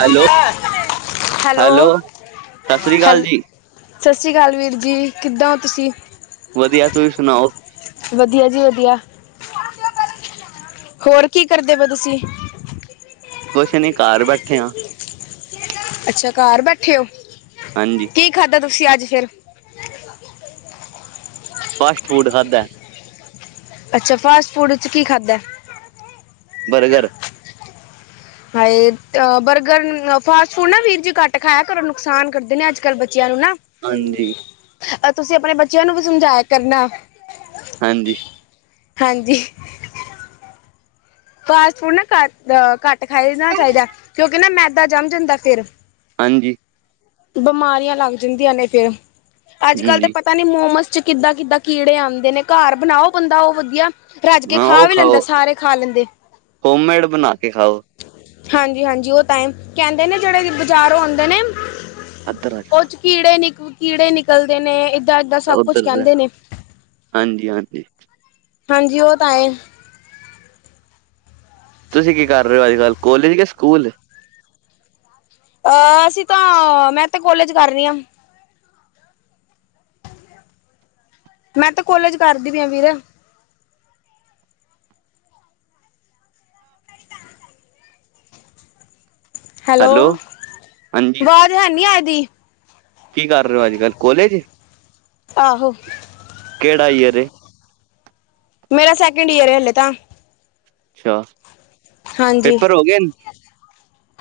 Hello, [inaudible] hello ਸਤਿ ਸ੍ਰੀ ਹੈਲੋ-ਹੈਲ ਅਕਾਲ ਜੀ, ਸਤਿ ਸ਼੍ਰੀ ਅਕਾਲ ਵੀਰ ਜੀ, ਕਿੱਦਾਂ ਹੋ ਤੁਸੀਂ? ਵਧੀਆ, ਤੁਸੀਂ ਸੁਣਾਓ? ਵਧੀਆ ਜੀ ਵਧੀਆ, ਹੋਰ ਕੀ ਕਰਦੇ ਪੇ ਤੁਸੀਂ? ਕੁਛ ਨੀ, ਘਰ ਬੈਠੇ ਹਾਂ ਅੱਛਾ ਘਰ ਬੈਠੇ ਓ। ਹਾਂਜੀ ਕੀ ਖਾਧਾ ਤੁਸੀਂ ਅੱਜ ਫਿਰ? ਫਾਸਟ ਫੂਡ ਖਾਧਾ, ਅੱਛਾ ਫਾਸਟ ਫੂਡ 'ਚ ਕੀ ਖਾਧਾ। ਬਰਗਰ ਹਾਏ, ਬਰਗਰ ਫਾਸਟ ਫੂਡ ਨਾ ਵੀਰ ਜੀ ਘੱਟ ਖਾਇਆ ਕਰੋਂ ਨੁਕਸਾਨ ਕਰਦੇ ਨੇ ਅੱਜ ਕੱਲ ਬੱਚਿਆਂ ਨੂੰ ਨਾ। ਹਾਂਜੀ ਅ-ਤੁਸੀਂ ਆਪਣੇ ਬੱਚਿਆਂ ਨੂੰ ਵੀ ਸਮਝਾਇਆ ਕਰਨਾ। ਹਾਂਜੀ ਹਾਂਜੀ ਫਾਸਟ ਫੂਡ ਨਾ ਘ-ਅ-ਘੱਟ ਖਾਣਾ ਚਾਹੀਦਾ ਕਿਉਂਕਿ ਨਾ ਮੈਦਾ ਜੰਮ ਜਾਂਦੇ ਫਿਰ ਹਾਂਜੀ ਬਿਮਾਰੀਆਂ ਲੱਗ ਜਾਂਦੀਆਂ ਨੇ ਫੇਰ ਅੱਜ ਕੱਲ ਤੇ ਪਟ ਹਾਂਜੀ ਪਤਾ ਨੀ ਮੋਮਸ ਚ ਕਿੱਦਾਂ-ਕਿੱਦਾਂ ਕੀੜੇ ਆਉਂਦੇ ਨੇ ਘਰ ਬਣਾਓ ਬੰਦਾ ਉਹ ਵਧੀਆ ਰਾੱਜ ਕੇ ਹਾਂ ਖਾ ਉਹ ਵੀ ਲੈਂਦਾ, ਖਾਓ ਸਾਰੇ ਖਾ ਲੈਂਦੇ। ਹੋਮਮੇਡ ਬਣਾ ਕੇ ਖਾਓ, ਹਾਂਜੀ-ਹਾਂਜੀ ਉਹ ਤਾਈਮ, ਕਹਿੰਦੇ ਨੇ ਜਿਹੜੇ ਬਜ਼ਾਰੋਂ ਆਉਂਦੇ ਨੇ ਇੱਧਰ ਆ ਜਾ ਉਹ ਚ ਕੀੜੇ ਨਿਕ ਕੀੜੇ ਨਿਕਲਦੇ ਨੇ ਏਦਾਂ-ਏਦਾਂ ਸਭ ਕੁਛ ਕਹਿੰਦੇ ਨੇ ਹਾਂਜੀ-ਹਾਂਜੀ, ਹਾਂਜੀ ਉਹ ਤਾਂ ਆਏ। ਤੁਸੀਂ ਕੀ ਕਰ ਰਹੇ ਹੋ ਅੱਜ ਕੱਲ, ਕੋਲਜ ਕਿ ਸਕੂਲ? ਅ-ਅਸੀਂ ਤਾਂ, ਮੈਂ ਤਾ ਕੋਲੇਜ ਕਰ ਰਹੀ ਹਾਂ। ਮੈਂ ਤਾਂ ਕੋਲੇਜ ਕਰਦੀ ਪੀਆ ਵੀਰੇ। ਹੈਲੋ, ਹਾਂਜੀ ਵਾਜ਼ ਹੈਨੀ ਐਦੀ ਕੀ ਕਰ ਰਹੇ ਹੋ ਅੱਜ-ਕੱਲ ਕੋਲੇਜ? ਆਹੋ ਕਿਹੜਾ ਈਯਰ ਏ? ਮੇਰਾ ਸੈਕਿੰਡ ਈਅਰ ਏ ਹਲੇ ਤਾਂ ਅੱਛਾ, ਹਾਂਜੀ ਪੇਪਰ ਹੋ ਗਏ ਨ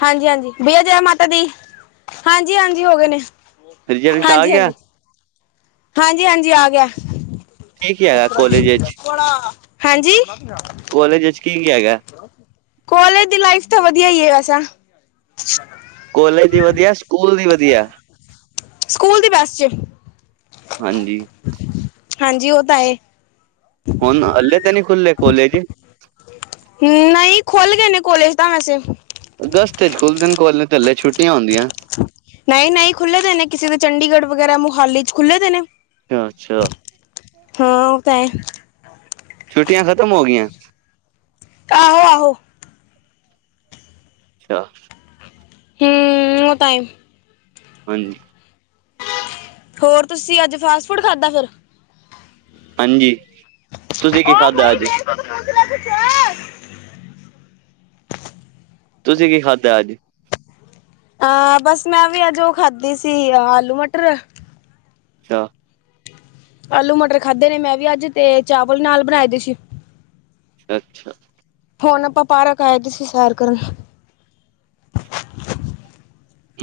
ਹਾਂਜੀ -ਹਾਂਜੀ ਭਈਆ ਜੈ ਮਾਤਾ ਦੀ, ਹਾਂਜੀ- ਹਾਂਜੀ ਹੋ ਗਏ ਨੇ ਰਿਜਲਟ ਆ ਹਾਂਜੀ ਗਿਆ ਹਾਂਜੀ ਹਾਂਜੀ- ਹਾਂਜੀ ਆ ਗਿਆ, ਕੀ ਕੀ ਹੈਗਾ ਕੋਲਜ ਵਿੱਚ ਹਾਂਜੀ ਕਾਲਜ ਵਿੱਚ ਕੀ- ਕੀ ਹੈਗਾ ਕਾਲਜ ਦੀ ਲਾਈਫ ਤਾਂ ਵਧੀਆ ਹੀ ਹੈ ਵੈਸਾ ਕਾਲਜ ਦੀ ਵਧੀਆ ਸਕੂਲ ਦੀ ਵਧੀਆ ਸਕੂਲ ਦੀ ਬੈਸਟ ਹਾਂਜੀ। ਹਾਂਜੀ। ਉਹ ਤਾਂ ਹੈ। ਹੁਣ ਹਲੇ ਤਾਂ ਨਹੀਂ ਖੁੱਲੇ ਕੋਲੇਜ ਨਹੀਂ ਖੁੱਲ ਗਏ ਨੇ ਕੋਲੇਜ ਤਾਂ ਵੈਸੇ ਅਗਸਤ ਚ ਖੁੱਲਦੇ ਨੇ ਕੋਲਜ ਤੇ ਹਲੇ ਛੁੱਟੀਆਂ ਹੁੰਦੀਆਂ। ਨਹੀਂ ਨਹੀਂ ਖੁੱਲ੍ਹੇ ਦੇ ਨੇ ਕਿਸੇ ਦੇ ਚੰਡੀਗੜ੍ਹ ਵਗੈਰਾ ਮੋਹਾਲੀ ਚ ਖੁੱਲ੍ਹੇ ਦੇ ਨੇ ਅੱਛਾ ਅੱਛਾ। ਹਾਂ ਉਹ ਤਾਂ ਹੈ ਛੁੱਟੀਆਂ ਖ਼ਤਮ ਹੋ ਗਈਆਂ ਆਹੋ, ਆਹੋ ਅੱਛਾ ਹ ਉਹ ਟਾਈਮ ਹਾਂਜੀ। ਹੋਰ ਤੁਸੀਂ ਅੱਜ ਫਾਸਟ ਫੂਡ ਖਾਧਾ ਫਿਰ ਹਾਂਜੀ। ਤੁਸੀਂ ਕੀ ਖਾਧਾ ਅੱਜ। [inaudible] ਤੁਸੀਂ ਕੀ ਖਾਧਾ ਅੱਜ ਅ ਬਸ ਮੈਂ ਵੀ ਅੱਜ ਉਹ ਖਾਧੀ ਸੀ ਆਲੂ ਮਟਰ ਅੱਛਾ। ਆਲੂ ਮਟਰ ਖਾਧੇ ਨੇ ਮੈਂ ਵੀ ਅੱਜ ਤੇ ਚਾਵਲ ਨਾਲ ਬਣਾਏ ਦੇ ਸੀ ਅੱਛਾ ਹੁਣ ਆਪਾਂ ਪਾਰਕ ਆਏ ਸੀ ਸੈਰ ਕਰਨ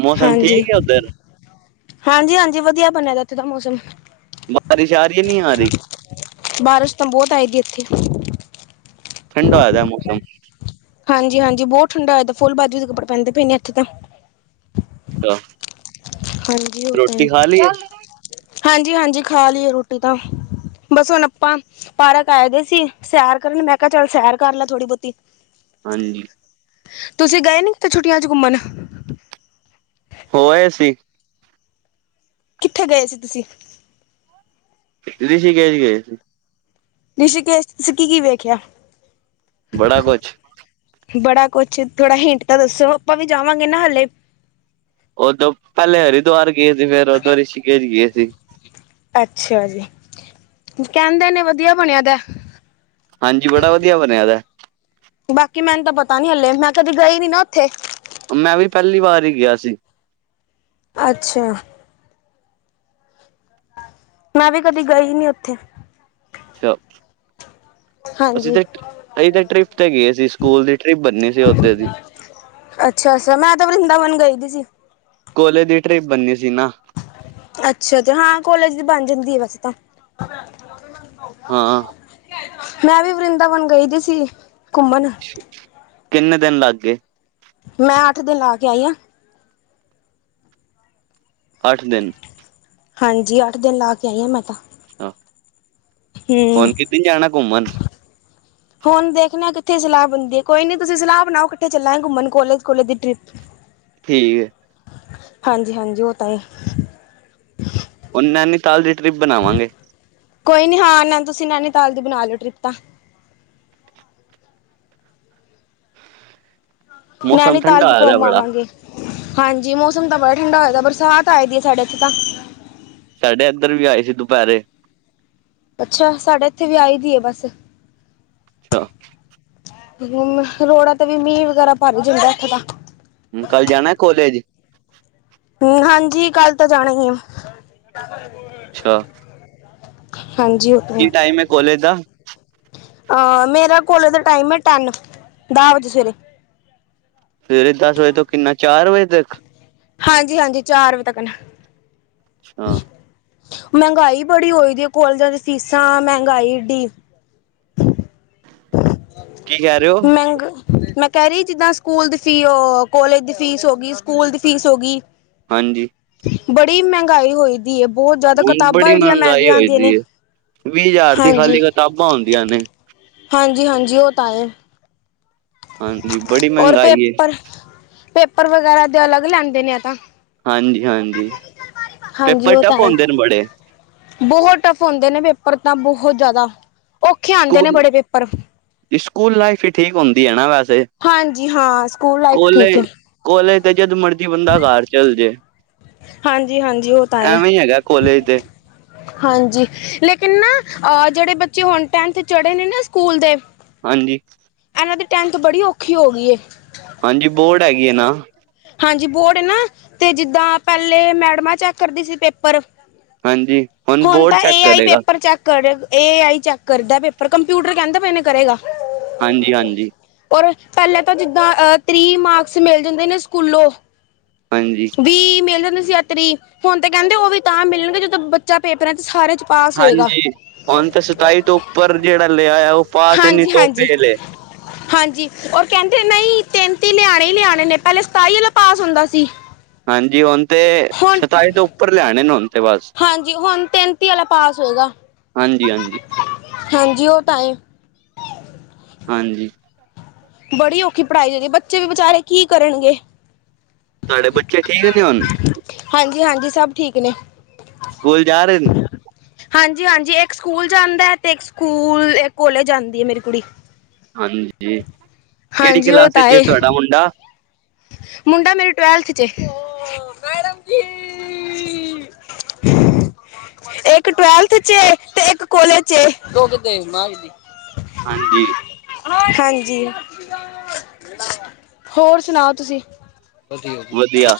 ਮੌਸਮ ਹਾਂਜੀ। ਠੀਕ ਹੈ ਉੱਧਰ ਹਾਂਜੀ ਹਾਂਜੀ ਵਧੀਆ ਬਣਿਆ ਦਾ ਏਥੇ ਦਾ ਮੌਸਮ। ਬਾਰਿਸ਼ ਆ ਰਹੀ ਹੈ ਨਹੀਂ ਆ ਰਹੀ ਬਾਰਿਸ਼ ਤਾਂ ਬਹੁਤ ਆਏਗੀ ਇੱਥੇ ਠੰਡਾ ਹੋਇਆ ਦ ਮੌਸਮ ਹਾਂਜੀ ਹਾਂਜੀ ਬਹੁਤ ਠੰਡਾ ਆ ਫੁੱਲ ਬਾਜੁ ਦੇ ਕੱਪੜੇ ਪੈਂਦੇ ਪਏ ਨੇ ਇਥੇ ਤਾਂ। ਅੱਛਾ ਹਾਂਜੀ ਉਹ ਤਾਂ ਏ। ਰੋਟੀ ਖਾ ਲਈ ਹੈ ਹਾਂਜੀ ਹਾਂਜੀ ਖਾ ਲਈਏ ਰੋਟੀ ਤਾਂ ਬਸ ਹੁਣ ਆਪਾਂ ਪਾਰਕ ਆਏਦੇ ਸੀ ਸੈਰ ਕਰਨ ਮੈਂ ਕਿਹਾ ਚੱਲ ਸੈਰ ਕਰ ਲਾ ਥੋੜੀ ਬਹੁਤੀ ਹਾਂਜੀ। ਤੁਸੀਂ ਗਏ ਨੀ ਕਿਤੇ ਛੁੱਟੀਆਂ ਚ ਘੁੰਮਣ ਹੋ ਆਏ ਸੀ। ਕਿਥੇ ਗਏ ਸੀ ਤੁਸੀਂ? ਰਿਸ਼ੀਕੇਸ ਗਏ ਸੀ। ਰਿਸ਼ੀਕੇਸ਼ ਚ ਤੁਸੀਂ ਕੀ ਕੀ ਵੇਖਿਆ? ਬੜਾ ਕੁਛ ਬੜਾ ਕੁਛ ਥੋੜਾ ਹਿੰਟ ਤਾਂ ਦੱਸੋ ਆਪਾਂ ਵੀ ਜਾਵਾਂਗੇ ਨਾਲ ਹਾਲੇ ਉਦੋਂ ਪਹਿਲੇ ਹਰਿਦੁਆਰ ਗਏ ਸੀ ਫੇਰ ਉਦੋਂ ਰਿਸ਼ਕੇਸ਼ ਗਏ ਸੀ। ਅੱਛਾ ਜੀ, ਕਹਿੰਦੇ ਨੇ ਵਧੀਆ ਬਣਿਆ ਦਾ। ਹਾਂਜੀ ਬੜਾ ਵਧੀਆ ਬਣਿਆ ਦਾ। ਬਾਕੀ ਮੈਨੂੰ ਤਾਂ ਪਤਾ ਨੀ ਹਲੇ ਮੈਂ ਕਦੇ ਗਈ ਨੀ ਨਾ ਉੱਥੇ। ਮੈਂ ਵੀ ਪਹਿਲੀ ਵਾਰ ਹੀ ਗਿਆ ਸੀ। ਅੱਛਾ। ਮੈਂ ਵੀ ਕਦੀ ਗਈ ਨੀ ਉੱਥੇ। ਅੱਛਾ। ਅਸੀਂ ਹਾਂਜੀ ਤੇ ਅਸੀਂ ਤੇ ਟ੍ਰਿਪ ਤੇ ਗਏ ਸੀ। ਸਕੂਲ ਦੀ ਟ੍ਰਿਪ ਬੰਨੀ ਸੀ ਓਥੇ ਦੀ। ਅੱਛਾ -ਅੱਛਾ ਮੈਂ ਤਾਂ ਵਰਿੰਦਾਵਨ ਗਈ ਦੀ ਸੀ। ਕਾਲਜ ਦੀ ਟ੍ਰਿਪ ਬੰਨੀ ਸੀ ਨਾ। ਅੱਛਾ ਤੇ ਹਾਂ ਕੋਲੇਜ ਦੀ ਬਣ ਜਾਂਦੀ ਆ ਵੈਸੇ ਤਾਂ। ਹਾਂ। ਮੈਂ ਵੀ ਵਰਿੰਦਾਵਨ ਗਈ ਦੀ ਸੀ ਘੁੰਮਣ। ਕਿੰਨੇ ਦਿਨ ਲੱਗ ਗਏ। ਮੈਂ ਅੱਠ ਦਿਨ ਲਾ ਕੇ ਆਈ ਆਂ। ਅੱਠ ਦਿਨ। ਹਾਂਜੀ ਅੱਠ ਦਿਨ ਲਾ ਕੇ ਆਈ ਆਂ ਮੈਂ ਤਾਂ। ਆਹੋ ਹੂੰ ਹੁਣ ਕਿਥੇ ਜਾਣਾ ਘੁੰਮਣ। ਹੁਣ ਦੇਖਣਾ ਕਿੱਥੇ ਸਲਾਹ ਬਣਦੀ ਏ। ਕੋਈ ਨੀ ਤੁਸੀਂ ਸਲਾਹ ਬਣਾਓ ਇੱਕਠੇ ਚੱਲਾਂਗੇ ਘੁੰਮਣ ਕੋਲੇਜ ਕੋਲੇਜ ਦੀ ਟ੍ਰਿਪ। ਠੀਕ ਏ। ਹਾਂਜੀ ਹਾਂਜੀ ਉਹ ਤਾਂ ਹੀ ਏ। ਉਹ ਨੈਨੀਤਾਲ ਦੀ ਟਰਿੱਪ ਬਣਾਵਾਂਗੇ। ਕੋਈ ਨੀ ਹਾਂ ਨਾਲੇ ਤੁਸੀਂ ਨੈਨੀਤਾਲ ਦੀ ਬਣਾ ਲਓ ਟ੍ਰਿਪ ਤਾਂ। ਮੌਸਮ ਨੈਨੀ ਤਾਲ ਠੰਡਾ ਵੀ ਹੋਇਆ ਦਾ ਘੁੰਮ ਮ ਬੜਾ ਆਵਾਂਗੇ ਹਾਂਜੀ ਮੌਸਮ ਤਾਂ ਬੜਾ ਠੰਡਾ ਹੋਏਦਾ ਬਰਸਾਤ ਆਏ ਦੀ ਹੈ। ਸਾਡੇ ਇੱਥੇ ਤਾਂ। ਸਾਡੇ ਏਧਰ ਵੀ ਆਈ ਸੀ। ਦੁਪਹਿਰੇ। ਅੱਛਾ ਸਾਡੇ ਇੱਥੇ ਵੀ ਆਈ ਦੀ ਆ ਬਸ। ਅੱਛਾ। ਹੁਣ ਰੋਡਾ ਤੇ ਵੀ ਮੀਂਹ ਵਗੈਰਾ ਭਰ ਜਾਂਦਾ ਇੱਥੇ ਤਾਂ। ਹੂੰ ਕੱਲ ਜਾਣਾ ਕੋਲੇਜ। ਹੂੰ ਹਾਂਜੀ ਕੱਲ ਤਾਂ ਜਾਣਾ ਈ ਆ। ਅੱਛਾ ਹਾਂਜੀ। ਓਕੇ ਕੀ ਟਾਈਮ ਏ ਕੋਲੇਜ ਦਾ। ਅਹ ਮੇਰਾ ਕੋਲੇਜ ਦਾ ਟਾਈਮ ਏ। ਟੈਨ ਦਸ ਵਜੇ ਸਵੇਰੇ। ਸਵੇਰੇ ਦਸ ਵਜੇ ਤੋਂ ਕਿੰਨਾ ਚਾਰ ਵਜੇ ਤੱਕ। ਹਾਂਜੀ ਹਾਂਜੀ ਚਾਰ ਵਜੇ ਤੱਕ ਨਾ। ਹਾਂ। ਮਹਿੰਗਾਈ ਬੜੀ ਹੋਈ ਦੀ ਹੈ। ਕੋਲਜਾਂ ਦੀ ਫੀਸਾਂ ਤਾਂ ਮਹਿੰਗਾਈ ਇਡੀ। ਕੀ ਕਹਿ ਰਹੇ ਹੋ ਮੰਹਿਗਾਈ। ਮੈਂ ਕਹਿ ਰਹੀ ਹਾਂ। ਜਿੱਦਾਂ ਸਕੂਲ ਦੀ ਫੀਸ ਕੋਲੇਜ ਦੀ ਫੀਸ ਹੋ ਗਈ ਹੈ। ਸਕੂਲ ਦੀ ਫੀਸ ਹੋ ਗਈ ਹੈ। ਹਾਂਜੀ। ਬੜੀ ਮਹਿੰਗਾਈ ਹੋਈ ਦੀ ਹੈ। ਬਹੁਤ ਜਿਆਦਾ ਹੁਣ ਕਿਤਾਬਾਂ ਬੜੀ ਇਡੀਆ ਮਹਿੰਗਾਈ ਮਹਿੰਗੀਆਂ ਹੋਈ ਆਉਂਦੀਆਂ ਨੇ। ਦੀ ਵੀਹ ਹਜ਼ਾਰ ਦੀ ਹਾਂਜੀ ਖਾਲੀ ਕਿਤਾਬਾਂ ਆਉਦੀਆਂ ਨੇ। ਹਾਂਜੀ ਹਾਂਜੀ ਉਹ ਤਾਂ ਹੈ। ਹਾਂਜੀ ਬੜੀ ਔਰ ਮਹਿੰਗਾਈ ਹੈ ਪੇਪਰ ਪੇਪਰ ਵਗੈਰਾ ਦੇ ਅਲੱਗ ਲੈਂਦੇ ਨੇ ਐ ਤਾਂ। ਹਾਂਜੀ ਹਾਂਜੀ। ਹਾਂਜੀ ਪੇਪਰ ਉਹ ਤਾਂ ਟਫ ਹੈ ਈ। ਹੁੰਦੇ ਨੇ ਬੜੇ ਬਹੁਤ ਟਫ ਹੁੰਦੇ ਨੇ ਪੇਪਰ ਤਾਂ ਬਹੁਤ ਜ਼ਿਆਦਾ ਔਖੇ ਆਉਂਦੇ ਨੇ ਬੜੇ ਪੇਪਰ। ਇਹ ਸਕੂਲ ਲਾਈਫ ਹੀ ਠੀਕ ਹੁੰਦੀ ਹੈ ਨਾ ਵੈਸੇ। ਹਾਂਜੀ ਹਾਂ ਸਕੂਲ ਲਾਈਫ ਠੀਕ ਆ। ਕੋਲੇਜ ਤੇ ਜਦ ਮਰਜ਼ੀ ਬੰਦਾ ਘਰ ਚੱਲ ਜੇ। ਹਾਂਜੀ ਹਾਂਜੀ ਉਹ ਤਾਂ ਹੈ। ਐਵੇਂ ਹੈਗਾ ਕੋਲੇਜ ਤੇ। ਹਾਂਜੀ ਲੇਕਿਨ ਨਾ ਅ ਜਿਹੜੇ ਬੱਚੇ ਹੁਣ ਟੇਂਥ ਚੜ੍ਹੇ ਨੇ ਨਾ ਸਕੂਲ ਦੇ। ਹਾਂਜੀ। ਇਹਨਾਂ ਦੀ ਟੇਂਥ ਤੇ ਬੜੀ ਔਖੀ ਹੋ ਗਈ ਏ। ਹਾਂਜੀ ਬੋਰਡ ਹੈਗੀ ਏ ਨਾ। ਹਾਂਜੀ ਬੋਰਡ ਏ ਨਾ ਤੇ ਜਿੱਦਾਂ ਪਹਿਲੇ ਮੈਡਮਾ ਚੈੱਕ ਕਰਦੀ ਸੀ ਪੇਪਰ। ਹਾਂਜੀ ਹੁਣ ਬੋਰਡ ਤਾਂ ਚੈੱਕ ਏ ਆਈ ਕਰੇਗਾ ਪੇਪਰ ਚੈੱਕ। ਕਰੇ ਏ ਆਈ ਚੈੱਕ ਕਰਦਾ ਪੇਪਰ ਕੰਪਿਊਟਰ ਕਹਿੰਦਾ ਪਏਨੇ ਕਰੇਗਾ। ਹਾਂਜੀ-ਹਾਂਜੀ। ਔਰ ਪਹਿਲਾਂ ਤਾਂ ਜਿੱਦਾਂ [unintelligible] ਮਾਰਕਸ ਮਿਲ ਜਾਂਦੇ ਨੇ ਸਕੂਲੋਂ। ਹਾਂਜੀ। ਵੀਹ ਮਿਲ ਜਾਂਦੇ ਸੀ [unintelligible] ਹੁਣ ਤੇ ਕਹਿੰਦੇ ਉਹ ਵੀ ਤਾਂ ਮਿਲਣਗੇ ਜਦੋਂ ਬੱਚਾ ਪੇਪਰਾਂ ਚ ਸਾਰੇ ਚ। ਪਾਸ ਹੋਏਗਾ ਹਾਂਜੀ ਹੁਣ ਤੇ ਸਤਾਈ [unintelligible] ਤੋਂ ਉੱਪਰ ਜਿਹੜਾ ਲਿਆ ਆ ਉਹ ਪਾਸ ਹੀ ਨਹੀਂ ਤੋਂ ਹਾਂਜੀ-ਹਾਂਜੀ। ਫੇਲ ਏ ਹਾਂਜੀ ਉਹ ਕਹਿੰਦੇ ਨਹੀਂ ਤੇਂਤੀ ਲਿਆਣੇ ਹੀ ਲਿਆਣੇ ਨੇ ਪਹਿਲੇ ਸਤਾਈ ਵਾਲਾ ਪਾਸ ਹੁੰਦਾ ਸੀ। ਹਾਂਜੀ ਹੁਨ ਤੇ ਹੁਣ ਸਤਾਈ ਤੋਂ ਉੱਪਰ ਲਿਆਣੇ ਨੇ ਹੁਣ। ਤੇ ਬਸ ਹਾਂਜੀ ਹੁਣ ਤੈਨਤੀ ਵਾਲਾ ਪਾਸ ਹੋਏਗਾ ਹਾਂਜੀ ਹਾਂਜੀ ਹਾਂਜੀ ਉਹ ਤਾ ਹੈ। ਹਾਂਜੀ। ਬੜੀ ਔਖੀ ਪੜ੍ਹਾਈ ਹੋਗੀ ਬੱਚੇ ਵੀ ਵਿਚਾਰੇ ਕੀ ਕਰਨਗੇ। ਤੁਹਾਡੇ ਬੱਚੇ ਠੀਕ ਨੇ ਹੁਨ। ਹਾਂਜੀ-ਹਾਂਜੀ ਸਭ ਠੀਕ ਨੇ। ਸਕੂਲ ਜਾ ਰਹੇ ਨ। ਹਾਂਜੀ-ਹਾਂਜੀ ਇੱਕ ਸਕੂਲ ਜਾਂਦਾ ਤੇ ਇੱਕ ਸਕੂਲ ਇੱਕ ਕੋਲੇਜ ਜਾਂਦੀ ਏ ਮੇਰੀ ਕੁੜੀ। ਹਾਂਜੀ ਕਿਹੜੀ ਹਾਂਜੀ ਉਹ ਕਲਾਸ ਤਾਂ ਚ ਏ ਤੁਹਾਡਾ ਮੁੰਡਾ। ਮੁੰਡਾ ਮੇਰੀ ਟਵੈਲਥ ਚ ਏ। [inaudible] [inaudible] ਇੱਕ ਟਵੈਲਥ ਚ ਏ ਤੇ ਇੱਕ ਕਾੱਲੇਜ ਚ ਏ। ਹਾਂਜੀ। ਹ ਹਾਂਜੀ ਹੋਰ ਸੁਨਾਓ ਤੁਸੀਂ। [unintelligible] [unintelligible] [unintelligible] [unintelligible] ਵਧੀਆ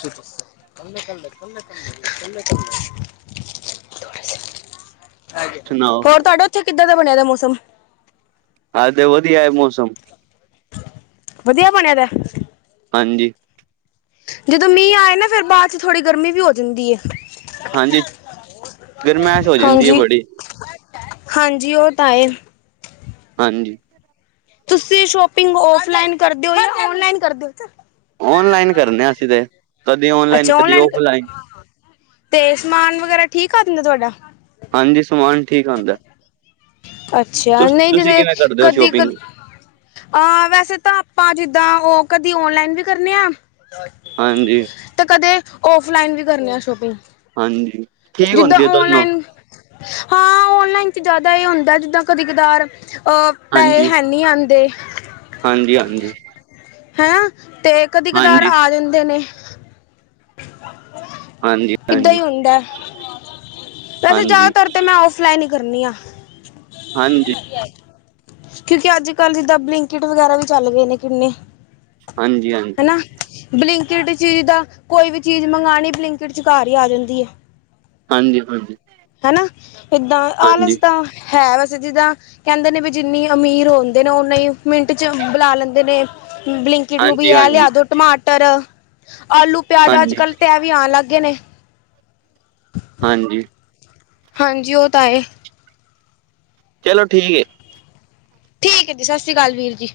ਸੁਣਾਓ? ਹੋਰ ਤੁਹਾਡਾ ਉੱਥੇ ਕਿੱਦਾਂ ਦਾ ਬਣਿਆ ਦਾ ਮੌਸਮ। ਹੈ ਤੇ ਵਧੀਆ ਏ ਮੌਸਮ। ਵਧੀਆ ਬਣਿਆ ਦਾ। ਹਾਂਜੀ। ਜਦੋਂ ਮੀਂਹ ਆਏ ਨਾ ਫੇਰ ਬਾਅਦ ਚ ਥੋੜ੍ਹੀ ਗਰਮੀ ਵੀ ਹੋ ਜਾਂਦੀ ਏ। ਹਾਂਜੀ ਗਰਮਾਇਸ਼ ਹੋ ਜਾਂਦੀ ਏ ਹਾਂਜੀ। ਬੜੀ। ਹਾਂਜੀ ਉਹ ਤਾਂ ਏ। ਹਾਂਜੀ। ਤੁਸੀਂ ਸ਼ੋਪਿੰਗ ਔਫਲਾਈਨ ਕਰਦੇ ਹੋ ਜਾਂ ਔਨਲਾਈਨ ਕਰਦੇ ਓ। ਔਨਲਾਈਨ ਕਰਨੇ ਆ ਅਸੀਂ ਤੇ ਕਦੇ ਔਨਲਾਈਨ ਅੱਛਾ ਕਦੀ ਕਰਦੇ। ਔਫਲਾਈਨ। ਤੇ ਸਮਾਨ ਵਗੈਰਾ ਠੀਕ ਆਂਦਾ ਤੁਹਾਡਾ। ਹਾਂਜੀ ਸਮਾਨ। ਠੀਕ ਆਂਦਾ। ਅੱਛਾ ਤੁਸ ਨਹੀਂ ਤੁਸੀਂ ਜਦੇ ਕਿਵੇਂ ਕਰਦੇ ਹੋ ਕਦੀ ਕ। ਸ਼ੋਪਿੰਗ? ਹਾਂ ਵੈਸੇ ਤਾਂ ਆਪਾਂ ਜਿੱਦਾਂ ਉਹ ਕਦੀ ਓਨਲਾਈਨ ਵੀ ਕਰਨੇ ਆ। ਹਾਂਜੀ। ਤੇ ਕਦੇ ਔਫਲਾਈਨ ਵੀ ਕਰਨੇ ਆ ਸ਼ੋਪਿੰਗ। ਹਾਂਜੀ। ਠੀਕ ਜਿੱਦਾਂ ਹੁੰਦੀ ਹੈ ਦੋਨੋ ਔਨਲਾਈਨ। ਹਾਂ ਔਨਲਾਈਨ ਚ ਜ਼ਿਆਦਾ ਇਹ ਹੁੰਦਾ ਜਿੱਦਾਂ ਕਦੇ ਕਦਾਰ ਅਹ। ਪੈਹੇ ਹਾਂਜੀ, ਹੈ ਨਹੀਂ ਆਦੇ। ਹਾਂਜੀ- ਹਾਂਜੀ- ਹੈਂ ਤੇ ਕਦੀ ਕਧਾਰ ਹਾਂਜੀ, ਆ ਜਾਂਦੇ ਨੇ ਹਾਂਜੀ, ਇਦਾਂ ਹਾਂਜੀ, ਈ ਹੁੰਦਾ ਵੈਸੇ ਹਾਂਜੀ, ਜ਼ਿਆਦਾਤਰ ਤੇ ਮੈ ੳਫ ਫਲਾੈ ਨਹੀ ਕਰਨੀ ਹਾਂ [unintelligible] ਹਾਂਜੀ- ਕਿਉਕਿ ਅੱਜ ਕਲ ਦੀ ਦ ਬਲਿੰਕਟ ਵਗੈਰਾ ਵੀ ਚਲ ਗਏ ਨੇ ਕਿੰਨੇ ਹਾਂਜੀ- ਹਾਂਜੀ- ਬਲਿੰਕਟ ਚੀਜ਼ ਦਾ ਕੋਈ ਵੀ ਚੀਜ਼ ਮੰਗਾਣੀ ਬਲਿੰਕਟ ਚ ਘਰ ਈ ਆ ਜਾਂਦੀ ਏ। ਹਾਂਜੀ, ਹਾਂਜੀ, ਹੈਨਾ ਇਦਾਂ ਹਾਂਜੀ, ਆਲਸ ਦਾ ਹੈ ਵੈਸੇ ਜਿਦਾਂ ਕਹਿੰਦੇ ਨੇ ਵੀ ਜਿਨੀ ਅਮੀਰ ਹੁੰਦੇ ਨੇ ਉੇਨਹੀ ਮਿੰਟ 'ਚ ਬੁਲਾ ਲੈਂਦੇ ਨੇ ਬਲਿੰਕਟ ਨੂੰ ਵੀ ਹਾਂਜੀ, ਇਹ ਲਿਆ ਦਿਓ ਟਮਾਟਰ ਆਲੂ ਪਿਆਜ ਅੱਜ ਹਾਂਜੀ, ਹਾਂਜੀ, ਕਲ ਤੇ ਇਹ ਵੀ ਆਨ ਲਗ ਗਏ ਨੇ ਹਾਂਜੀ। ਹਾਂਜੀ, ਉਹ ਤਾਂ ਹੈ। ਚਲੋ, ਠੀਕ। ਠੀਕ ਹੈ ਜੀ। ਸਤ ਸ਼੍ਰੀ ਅਕਾਲ, ਵੀਰ ਜੀ।